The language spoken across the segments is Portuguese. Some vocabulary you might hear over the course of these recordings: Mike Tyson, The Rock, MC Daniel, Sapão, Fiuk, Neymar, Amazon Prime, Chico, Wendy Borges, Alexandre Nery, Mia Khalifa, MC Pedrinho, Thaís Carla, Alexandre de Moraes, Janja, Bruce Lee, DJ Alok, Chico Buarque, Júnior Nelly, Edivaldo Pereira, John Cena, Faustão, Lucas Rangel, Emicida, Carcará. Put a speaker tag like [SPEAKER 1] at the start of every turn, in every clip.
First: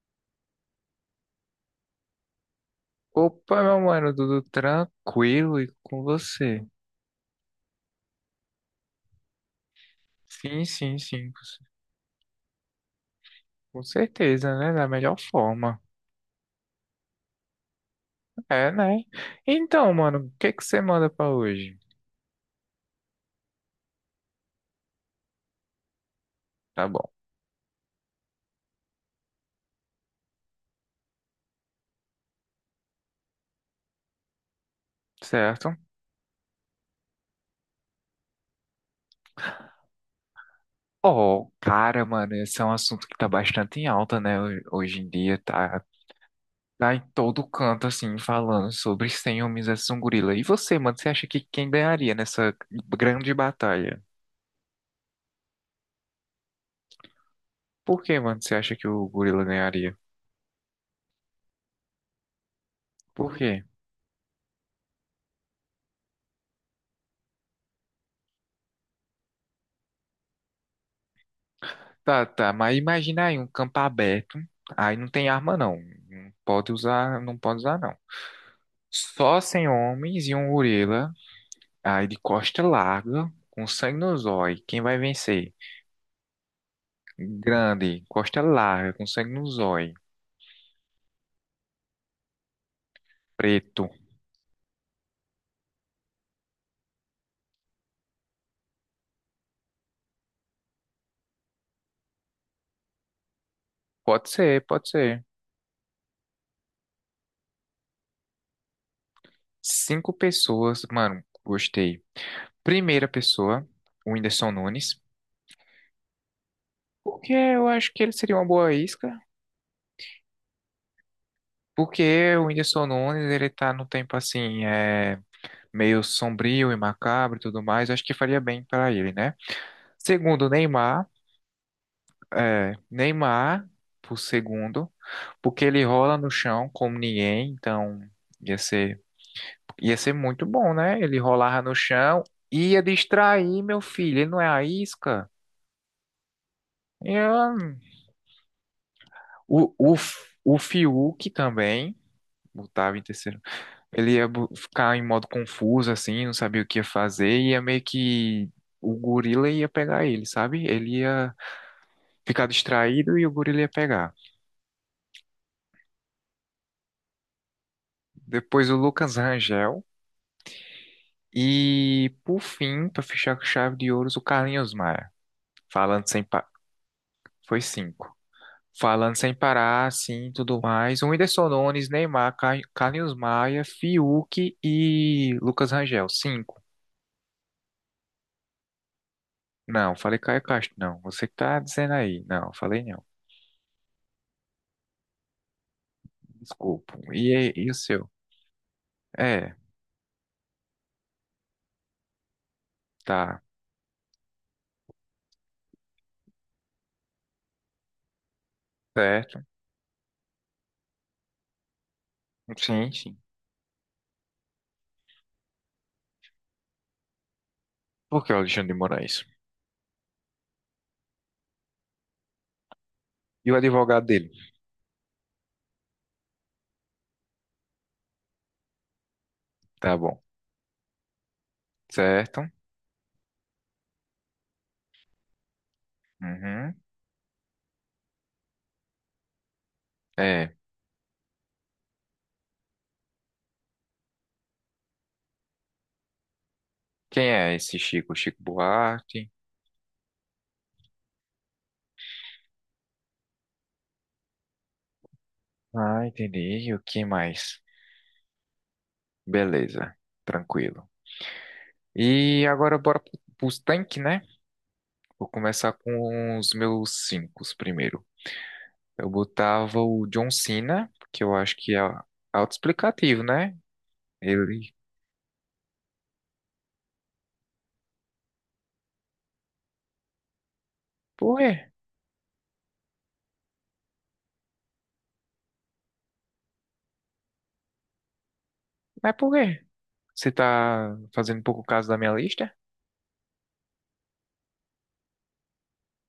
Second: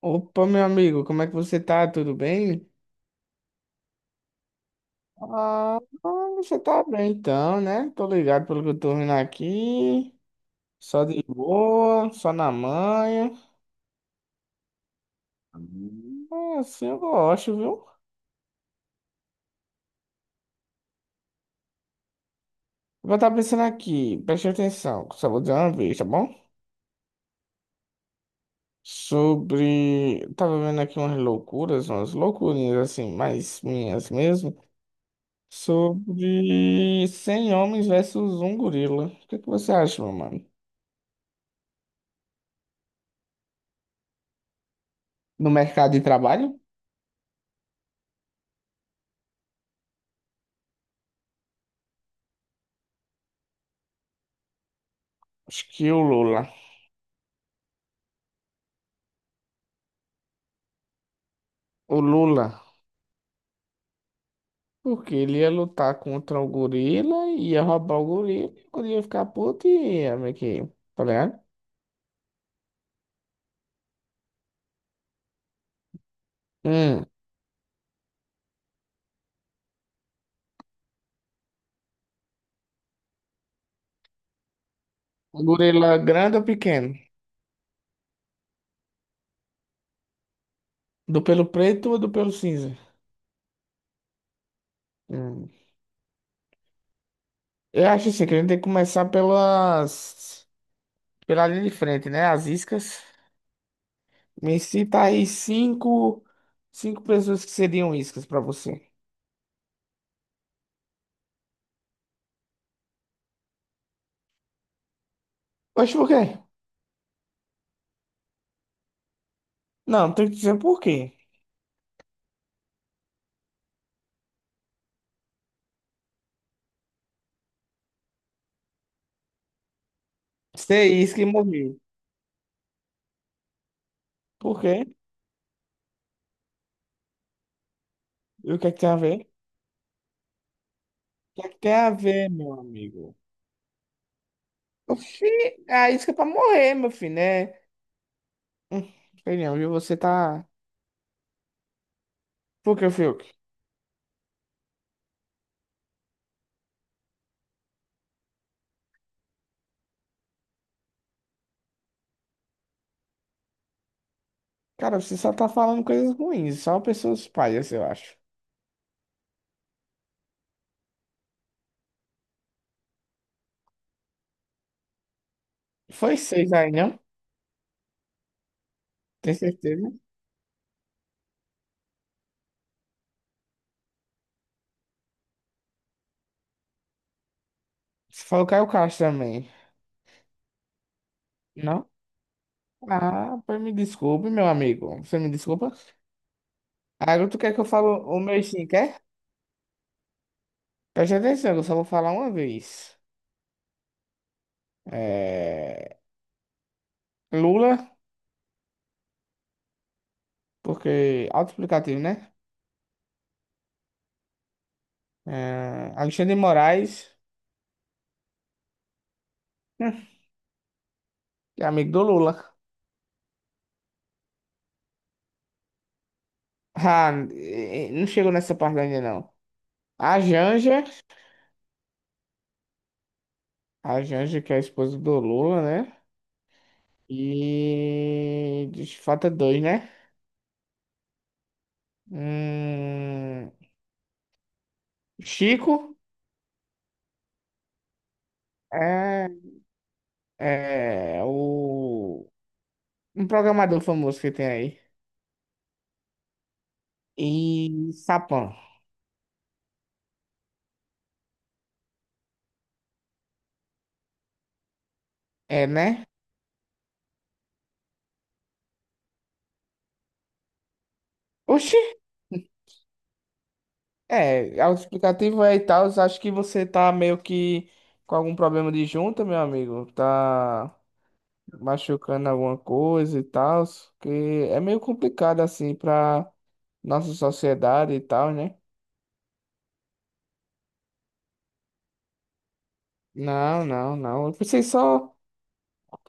[SPEAKER 1] Opa, meu amigo, como é que você tá? Tudo bem?
[SPEAKER 2] Opa, meu mano, tudo tranquilo e
[SPEAKER 1] Ah,
[SPEAKER 2] com
[SPEAKER 1] ah, você
[SPEAKER 2] você?
[SPEAKER 1] tá bem então, né? Tô ligado pelo que eu tô vendo aqui.
[SPEAKER 2] Sim, sim,
[SPEAKER 1] Só de
[SPEAKER 2] sim,
[SPEAKER 1] boa, só na manha.
[SPEAKER 2] com certeza, né? Da melhor forma.
[SPEAKER 1] Ah, assim eu gosto, viu?
[SPEAKER 2] É, né? Então, mano, o que que você manda pra hoje?
[SPEAKER 1] Vou estar pensando aqui, preste atenção, só vou dizer uma vez, tá bom?
[SPEAKER 2] Tá bom,
[SPEAKER 1] Sobre. Eu Tava vendo aqui umas loucuras, umas loucurinhas assim, mais minhas mesmo.
[SPEAKER 2] certo?
[SPEAKER 1] Sobre 100 homens versus um gorila. O que é que você acha, meu mano?
[SPEAKER 2] Oh, cara, mano, esse é um assunto que tá bastante em alta, né? Hoje em dia
[SPEAKER 1] No
[SPEAKER 2] tá,
[SPEAKER 1] mercado de trabalho?
[SPEAKER 2] tá em todo canto, assim, falando sobre 100 homens versus um gorila. E você, mano, você acha que quem ganharia nessa grande batalha?
[SPEAKER 1] Acho que o Lula.
[SPEAKER 2] Por que, mano, você acha que o gorila ganharia?
[SPEAKER 1] O Lula.
[SPEAKER 2] Por quê?
[SPEAKER 1] Porque ele ia lutar contra o gorila, ia roubar o gorila, e o gorila ia ficar puto e ia meio que. Tá ligado?
[SPEAKER 2] Tá, tá, mas imagina aí um campo aberto, aí não tem arma não, não pode
[SPEAKER 1] Hum.
[SPEAKER 2] usar, não pode usar não. Só sem homens e um gorila, aí de costa larga, com sangue no zóio, quem vai
[SPEAKER 1] O
[SPEAKER 2] vencer?
[SPEAKER 1] gorila grande ou pequeno?
[SPEAKER 2] Grande, costa larga, com sangue no zóio,
[SPEAKER 1] Do pelo preto ou do pelo cinza?
[SPEAKER 2] preto.
[SPEAKER 1] Hum. Eu acho assim, que a gente tem que começar pela linha de frente, né? As iscas.
[SPEAKER 2] Pode
[SPEAKER 1] Me
[SPEAKER 2] ser, pode
[SPEAKER 1] cita
[SPEAKER 2] ser.
[SPEAKER 1] aí cinco. Cinco pessoas que seriam iscas pra você.
[SPEAKER 2] Cinco pessoas, mano, gostei. Primeira pessoa, o Whindersson Nunes,
[SPEAKER 1] Oxe, por quê?
[SPEAKER 2] porque eu acho que ele seria uma boa isca,
[SPEAKER 1] Não, tem que dizer por quê.
[SPEAKER 2] porque o Whindersson Nunes, ele tá no tempo assim, é meio sombrio e macabro e tudo mais, eu acho que faria bem para ele, né? Segundo
[SPEAKER 1] Ser
[SPEAKER 2] Neymar,
[SPEAKER 1] isca e morrer.
[SPEAKER 2] é, Neymar por
[SPEAKER 1] Por quê?
[SPEAKER 2] segundo, porque ele rola no chão como ninguém, então
[SPEAKER 1] E
[SPEAKER 2] ia
[SPEAKER 1] o que é que tem a
[SPEAKER 2] ser
[SPEAKER 1] ver?
[SPEAKER 2] ia ser muito bom, né? Ele
[SPEAKER 1] Que é que
[SPEAKER 2] rolava no
[SPEAKER 1] tem a
[SPEAKER 2] chão,
[SPEAKER 1] ver, meu
[SPEAKER 2] ia
[SPEAKER 1] amigo?
[SPEAKER 2] distrair meu filho, ele não é a
[SPEAKER 1] Oxi,
[SPEAKER 2] isca.
[SPEAKER 1] a isca é pra morrer, meu filho, né?
[SPEAKER 2] É,
[SPEAKER 1] Hum. Sei não, viu?
[SPEAKER 2] o, o,
[SPEAKER 1] Você
[SPEAKER 2] F-
[SPEAKER 1] tá.
[SPEAKER 2] o Fiuk também
[SPEAKER 1] Por que,
[SPEAKER 2] botava em
[SPEAKER 1] Fiuk?
[SPEAKER 2] terceiro. Ele ia ficar em modo confuso, assim, não sabia o que ia fazer, e ia meio que. O gorila ia pegar ele, sabe? Ele ia ficar distraído e o gorila ia pegar.
[SPEAKER 1] Cara, você só tá falando coisas ruins, só pessoas palhas, eu acho.
[SPEAKER 2] Depois o Lucas Rangel. E, por fim, para fechar com chave de ouros, o Carlinhos Maia. Falando
[SPEAKER 1] Foi
[SPEAKER 2] sem pa...
[SPEAKER 1] seis aí, não?
[SPEAKER 2] Foi cinco. Falando sem
[SPEAKER 1] Tem
[SPEAKER 2] parar,
[SPEAKER 1] certeza?
[SPEAKER 2] assim, tudo mais. O Whindersson Nunes, Neymar, Carlinhos Maia, Fiuk e Lucas Rangel. Cinco.
[SPEAKER 1] Você falou Caio Castro também,
[SPEAKER 2] Não, falei Caio Castro, não. Você que tá
[SPEAKER 1] não?
[SPEAKER 2] dizendo aí. Não, falei não.
[SPEAKER 1] Ah, pois me desculpe, meu amigo. Você me desculpa?
[SPEAKER 2] Desculpa.
[SPEAKER 1] Agora
[SPEAKER 2] E,
[SPEAKER 1] tu
[SPEAKER 2] aí,
[SPEAKER 1] quer que eu
[SPEAKER 2] e o
[SPEAKER 1] fale
[SPEAKER 2] seu?
[SPEAKER 1] o meu sim, quer?
[SPEAKER 2] É,
[SPEAKER 1] Preste atenção, que eu só vou falar uma vez.
[SPEAKER 2] tá.
[SPEAKER 1] É... Lula,
[SPEAKER 2] Certo.
[SPEAKER 1] porque auto-explicativo, né?
[SPEAKER 2] Sim, sim.
[SPEAKER 1] É... Alexandre de Moraes.
[SPEAKER 2] Por que o Alexandre de Moraes?
[SPEAKER 1] Hum, é amigo do Lula.
[SPEAKER 2] E o advogado dele?
[SPEAKER 1] Ah, não chegou nessa parte ainda, não.
[SPEAKER 2] Tá
[SPEAKER 1] A
[SPEAKER 2] bom.
[SPEAKER 1] Janja,
[SPEAKER 2] Certo.
[SPEAKER 1] a Janja, que é a esposa do Lula, né?
[SPEAKER 2] Uhum.
[SPEAKER 1] Falta dois, né?
[SPEAKER 2] É.
[SPEAKER 1] Hum. Chico
[SPEAKER 2] Quem é esse Chico? Chico
[SPEAKER 1] é,
[SPEAKER 2] Buarque.
[SPEAKER 1] é o. Um programador famoso que tem aí.
[SPEAKER 2] Ah, entendi. E o que mais?
[SPEAKER 1] E Sapão.
[SPEAKER 2] Beleza. Tranquilo. E agora bora pros tanques, né? Vou
[SPEAKER 1] É,
[SPEAKER 2] começar
[SPEAKER 1] né?
[SPEAKER 2] com os meus cinco primeiro. Eu botava o John Cena, que eu acho que é
[SPEAKER 1] Oxi!
[SPEAKER 2] autoexplicativo, né?
[SPEAKER 1] É,
[SPEAKER 2] Ele.
[SPEAKER 1] autoexplicativo é e tal. Acho que você tá meio que com algum problema de junta, meu amigo. Tá.
[SPEAKER 2] Por quê?
[SPEAKER 1] Machucando alguma coisa e tal, que é meio complicado assim pra nossa sociedade e tal, né?
[SPEAKER 2] Mas por quê? Você tá fazendo um pouco caso da minha lista?
[SPEAKER 1] Não. Eu pensei só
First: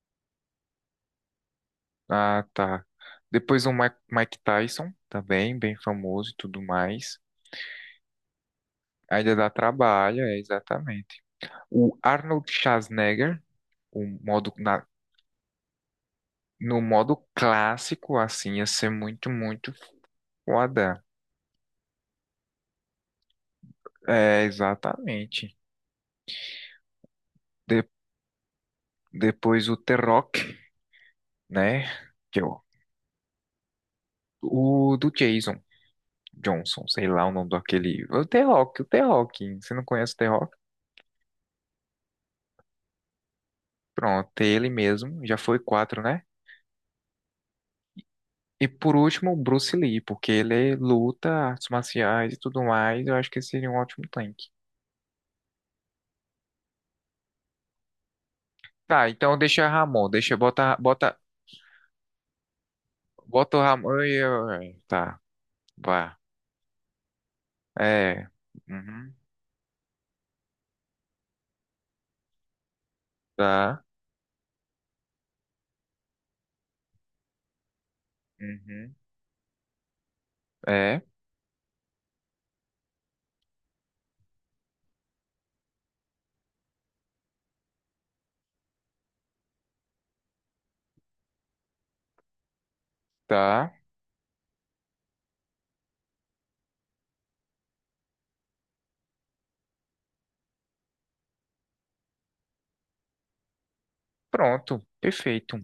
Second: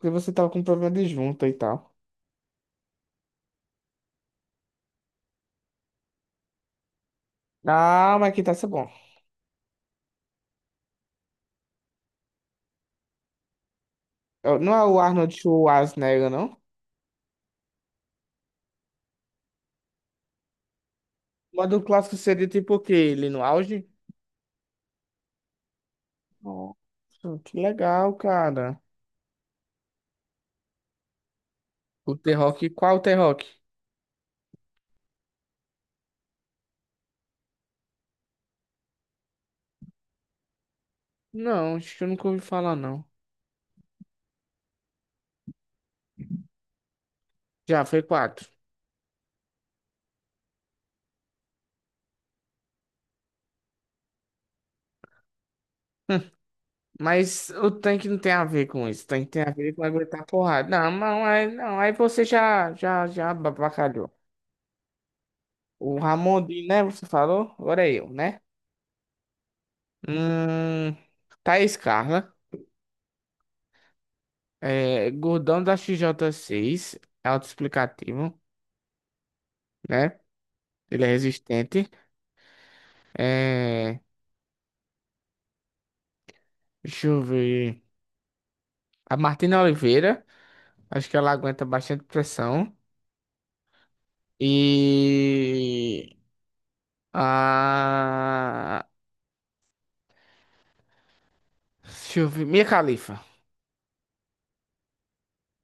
[SPEAKER 1] que você tava com problema de junta e tal.
[SPEAKER 2] Ah, tá. Depois o Mike Tyson, também, bem famoso e tudo mais.
[SPEAKER 1] Ah, mas que tá isso é bom.
[SPEAKER 2] Ainda dá trabalho, é exatamente. O Arnold Schwarzenegger, o modo,
[SPEAKER 1] Eu- Não é
[SPEAKER 2] na-
[SPEAKER 1] o Arnold Schwarzenegger, não?
[SPEAKER 2] no modo clássico, assim, ia ser muito, muito foda.
[SPEAKER 1] O modo clássico seria tipo o quê? Ele no auge?
[SPEAKER 2] É, exatamente.
[SPEAKER 1] Nossa, que
[SPEAKER 2] De-
[SPEAKER 1] legal, cara.
[SPEAKER 2] Depois o The Rock, né?
[SPEAKER 1] O The
[SPEAKER 2] Que é o,
[SPEAKER 1] Rock, qual o The Rock?
[SPEAKER 2] o do Jason Johnson, sei lá o nome daquele. O The Rock, o The Rock. Você não conhece o The Rock?
[SPEAKER 1] Não, acho que eu nunca ouvi falar, não.
[SPEAKER 2] Pronto, ele mesmo. Já foi quatro, né?
[SPEAKER 1] Já, foi quatro.
[SPEAKER 2] E por último, o Bruce Lee, porque ele luta, artes marciais e tudo mais. Eu acho que seria um ótimo tank.
[SPEAKER 1] Mas o tanque não tem a ver com isso. O
[SPEAKER 2] Tá,
[SPEAKER 1] tanque
[SPEAKER 2] então
[SPEAKER 1] tem a
[SPEAKER 2] deixa
[SPEAKER 1] ver com
[SPEAKER 2] Ramon,
[SPEAKER 1] aguentar
[SPEAKER 2] deixa,
[SPEAKER 1] porrada.
[SPEAKER 2] bota,
[SPEAKER 1] Não,
[SPEAKER 2] bota,
[SPEAKER 1] não, aí, não, aí você já
[SPEAKER 2] bota o Ramon.
[SPEAKER 1] abacalhou.
[SPEAKER 2] É, tá,
[SPEAKER 1] O
[SPEAKER 2] vá.
[SPEAKER 1] Ramondinho, né? Você falou? Agora é eu,
[SPEAKER 2] É.
[SPEAKER 1] né?
[SPEAKER 2] Uhum,
[SPEAKER 1] Hum. Thaís Carla.
[SPEAKER 2] tá.
[SPEAKER 1] É, gordão da xj seis. É autoexplicativo,
[SPEAKER 2] Uhum,
[SPEAKER 1] né?
[SPEAKER 2] é,
[SPEAKER 1] Ele é resistente. É, deixa eu ver. A Martina Oliveira. Acho que ela aguenta bastante pressão.
[SPEAKER 2] tá.
[SPEAKER 1] E. A. Deixa eu ver. Mia Khalifa.
[SPEAKER 2] Pronto, perfeito.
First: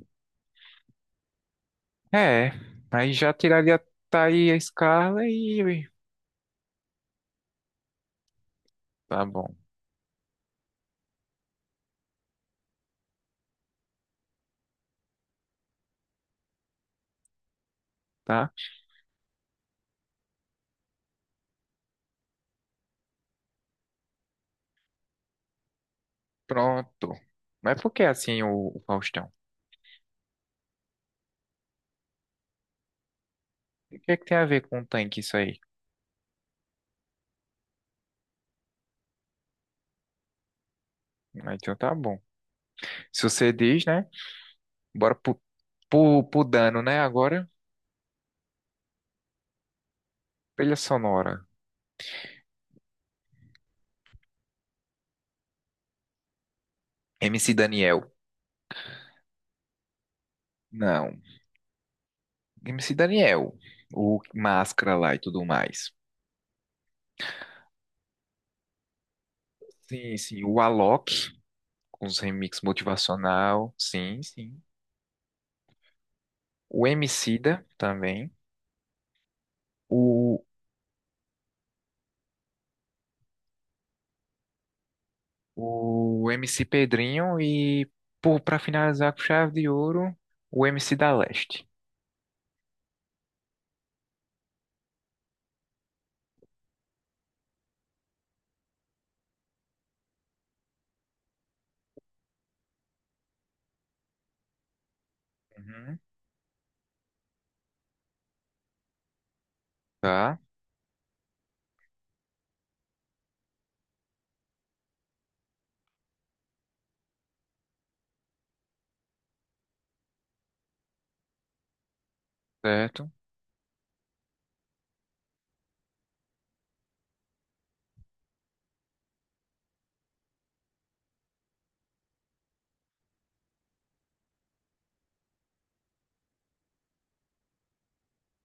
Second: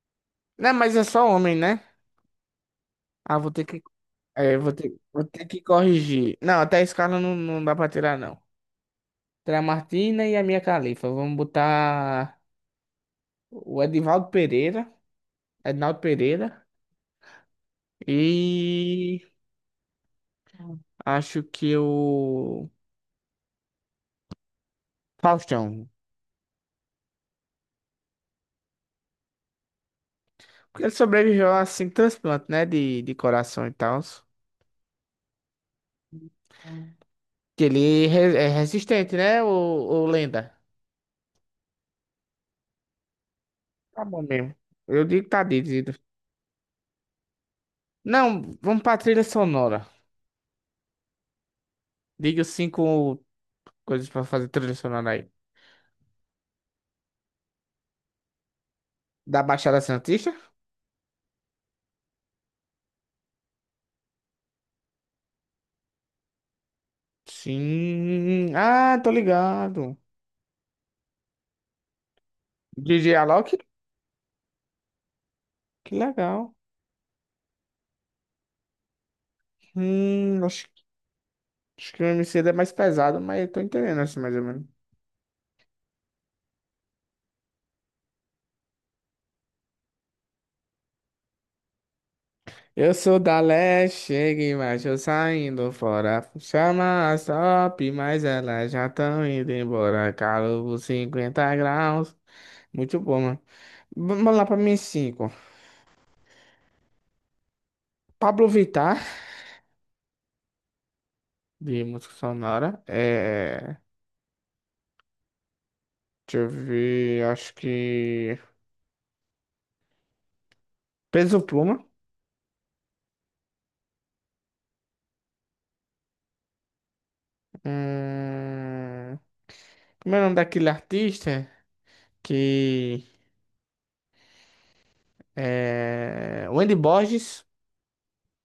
[SPEAKER 1] Não, mas é só homem, né?
[SPEAKER 2] É, aí já
[SPEAKER 1] Ah, vou ter
[SPEAKER 2] tiraria
[SPEAKER 1] que.
[SPEAKER 2] tá aí a
[SPEAKER 1] É, vou ter, vou
[SPEAKER 2] escala
[SPEAKER 1] ter que
[SPEAKER 2] e.
[SPEAKER 1] corrigir. Não, até a escala não, não dá pra tirar, não.
[SPEAKER 2] Tá bom,
[SPEAKER 1] Tirar a Martina e a minha Califa. Vamos botar o Edivaldo Pereira. Ednaldo Pereira.
[SPEAKER 2] tá?
[SPEAKER 1] E acho que o Faustão.
[SPEAKER 2] Pronto. Mas por que assim o Faustão?
[SPEAKER 1] Porque ele sobreviveu assim, transplante, né? De coração e
[SPEAKER 2] O
[SPEAKER 1] tal.
[SPEAKER 2] que é que tem a ver com o tanque isso aí?
[SPEAKER 1] Que ele é é resistente, né? O Lenda.
[SPEAKER 2] Ah, então tá bom. Se você diz,
[SPEAKER 1] Tá
[SPEAKER 2] né?
[SPEAKER 1] bom mesmo. Eu
[SPEAKER 2] Bora
[SPEAKER 1] digo que
[SPEAKER 2] pro,
[SPEAKER 1] tá dito. Zito.
[SPEAKER 2] pro, pro dano, né? Agora,
[SPEAKER 1] Não, vamos pra trilha sonora.
[SPEAKER 2] trilha sonora.
[SPEAKER 1] Diga os cinco coisas pra fazer trilha sonora aí.
[SPEAKER 2] MC Daniel.
[SPEAKER 1] Da Baixada Santista?
[SPEAKER 2] Não. MC Daniel, o Máscara lá e tudo mais.
[SPEAKER 1] Sim. Ah, tô ligado.
[SPEAKER 2] Sim, sim. O Alok, com os remix
[SPEAKER 1] DJ Alok?
[SPEAKER 2] motivacional, sim, sim.
[SPEAKER 1] Que legal.
[SPEAKER 2] O Emicida também. O,
[SPEAKER 1] Hum, acho, acho que o MC é mais pesado, mas eu tô entendendo assim mais ou menos.
[SPEAKER 2] o MC Pedrinho e, pra finalizar com chave de ouro, o MC da Leste.
[SPEAKER 1] Eu sou da leste, cheguei, mas eu saindo fora. Chama as top, mas elas já estão indo embora. Calor 50 graus. Muito bom, mano. Vamos lá pra minha 5.
[SPEAKER 2] Uhum.
[SPEAKER 1] Pablo Vittar,
[SPEAKER 2] Tá,
[SPEAKER 1] de música sonora. Deixa eu ver, acho que. Peso Pluma.
[SPEAKER 2] certo.
[SPEAKER 1] Hum... Como é o nome daquele artista? Que. É... Wendy Borges.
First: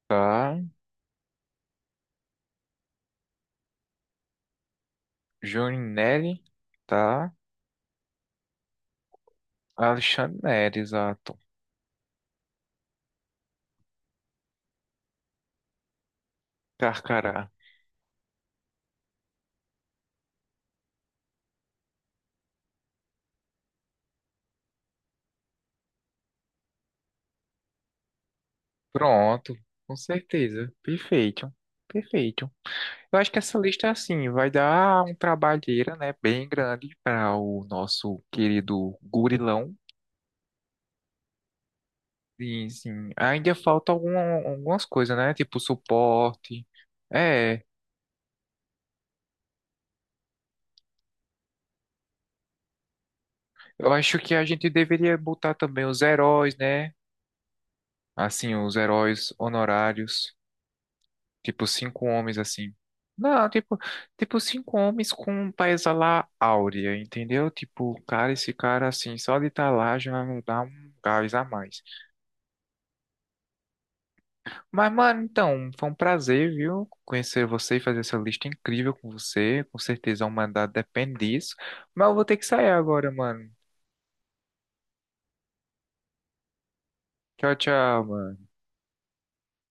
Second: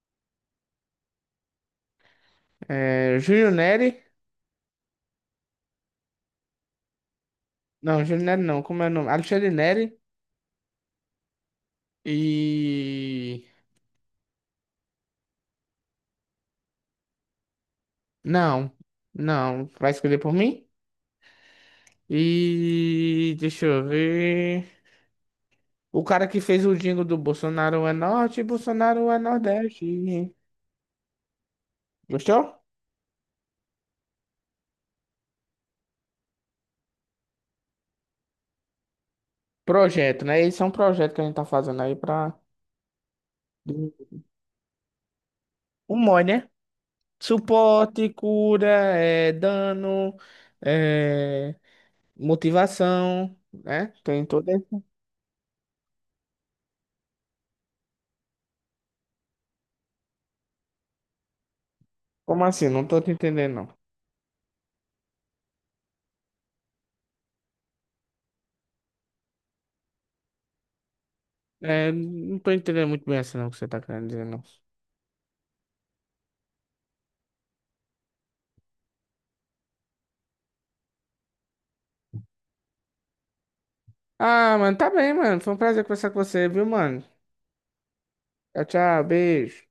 [SPEAKER 2] Tá.
[SPEAKER 1] É... Júlio Neri.
[SPEAKER 2] Júnior Nelly, tá.
[SPEAKER 1] Não, Júlio Neri não. Como é o nome? Alexandre Neri.
[SPEAKER 2] Alexandre Nery, exato.
[SPEAKER 1] E.
[SPEAKER 2] Carcará.
[SPEAKER 1] Não. Não. Vai escolher por mim? E. Deixa eu ver. O cara que fez o jingle do Bolsonaro é norte, Bolsonaro é
[SPEAKER 2] Pronto,
[SPEAKER 1] nordeste.
[SPEAKER 2] com certeza. Perfeito. Perfeito.
[SPEAKER 1] Gostou?
[SPEAKER 2] Eu acho que essa lista, é assim, vai dar um trabalheira, né, bem grande para o nosso querido gurilão.
[SPEAKER 1] Projeto, né? Esse é um projeto que a gente tá fazendo aí pra.
[SPEAKER 2] E, assim, ainda falta algumas coisas, né, tipo
[SPEAKER 1] O MOI, né?
[SPEAKER 2] suporte. É,
[SPEAKER 1] Suporte, cura, é, dano, é, motivação, né?
[SPEAKER 2] eu acho
[SPEAKER 1] Tem
[SPEAKER 2] que a
[SPEAKER 1] todo
[SPEAKER 2] gente
[SPEAKER 1] esse.
[SPEAKER 2] deveria botar também os heróis, né, assim, os heróis honorários, tipo cinco homens,
[SPEAKER 1] Como assim?
[SPEAKER 2] assim.
[SPEAKER 1] Não tô te
[SPEAKER 2] Não,
[SPEAKER 1] entendendo, não.
[SPEAKER 2] tipo cinco homens com um paisa lá áurea, entendeu? Tipo, cara, esse cara, assim, só de estar lá já dá um gás a mais.
[SPEAKER 1] É, não tô entendendo muito bem assim, não, o que você tá querendo dizer, não.
[SPEAKER 2] Mas, mano, então, foi um prazer, viu? Conhecer você e fazer essa lista incrível com você. Com certeza, uma mandado depende disso. Mas eu vou ter que sair agora, mano.
[SPEAKER 1] Ah, mano, tá bem, mano. Foi um prazer conversar com você, viu, mano?
[SPEAKER 2] Tchau, tchau, mano.
[SPEAKER 1] Tchau, tchau, beijo.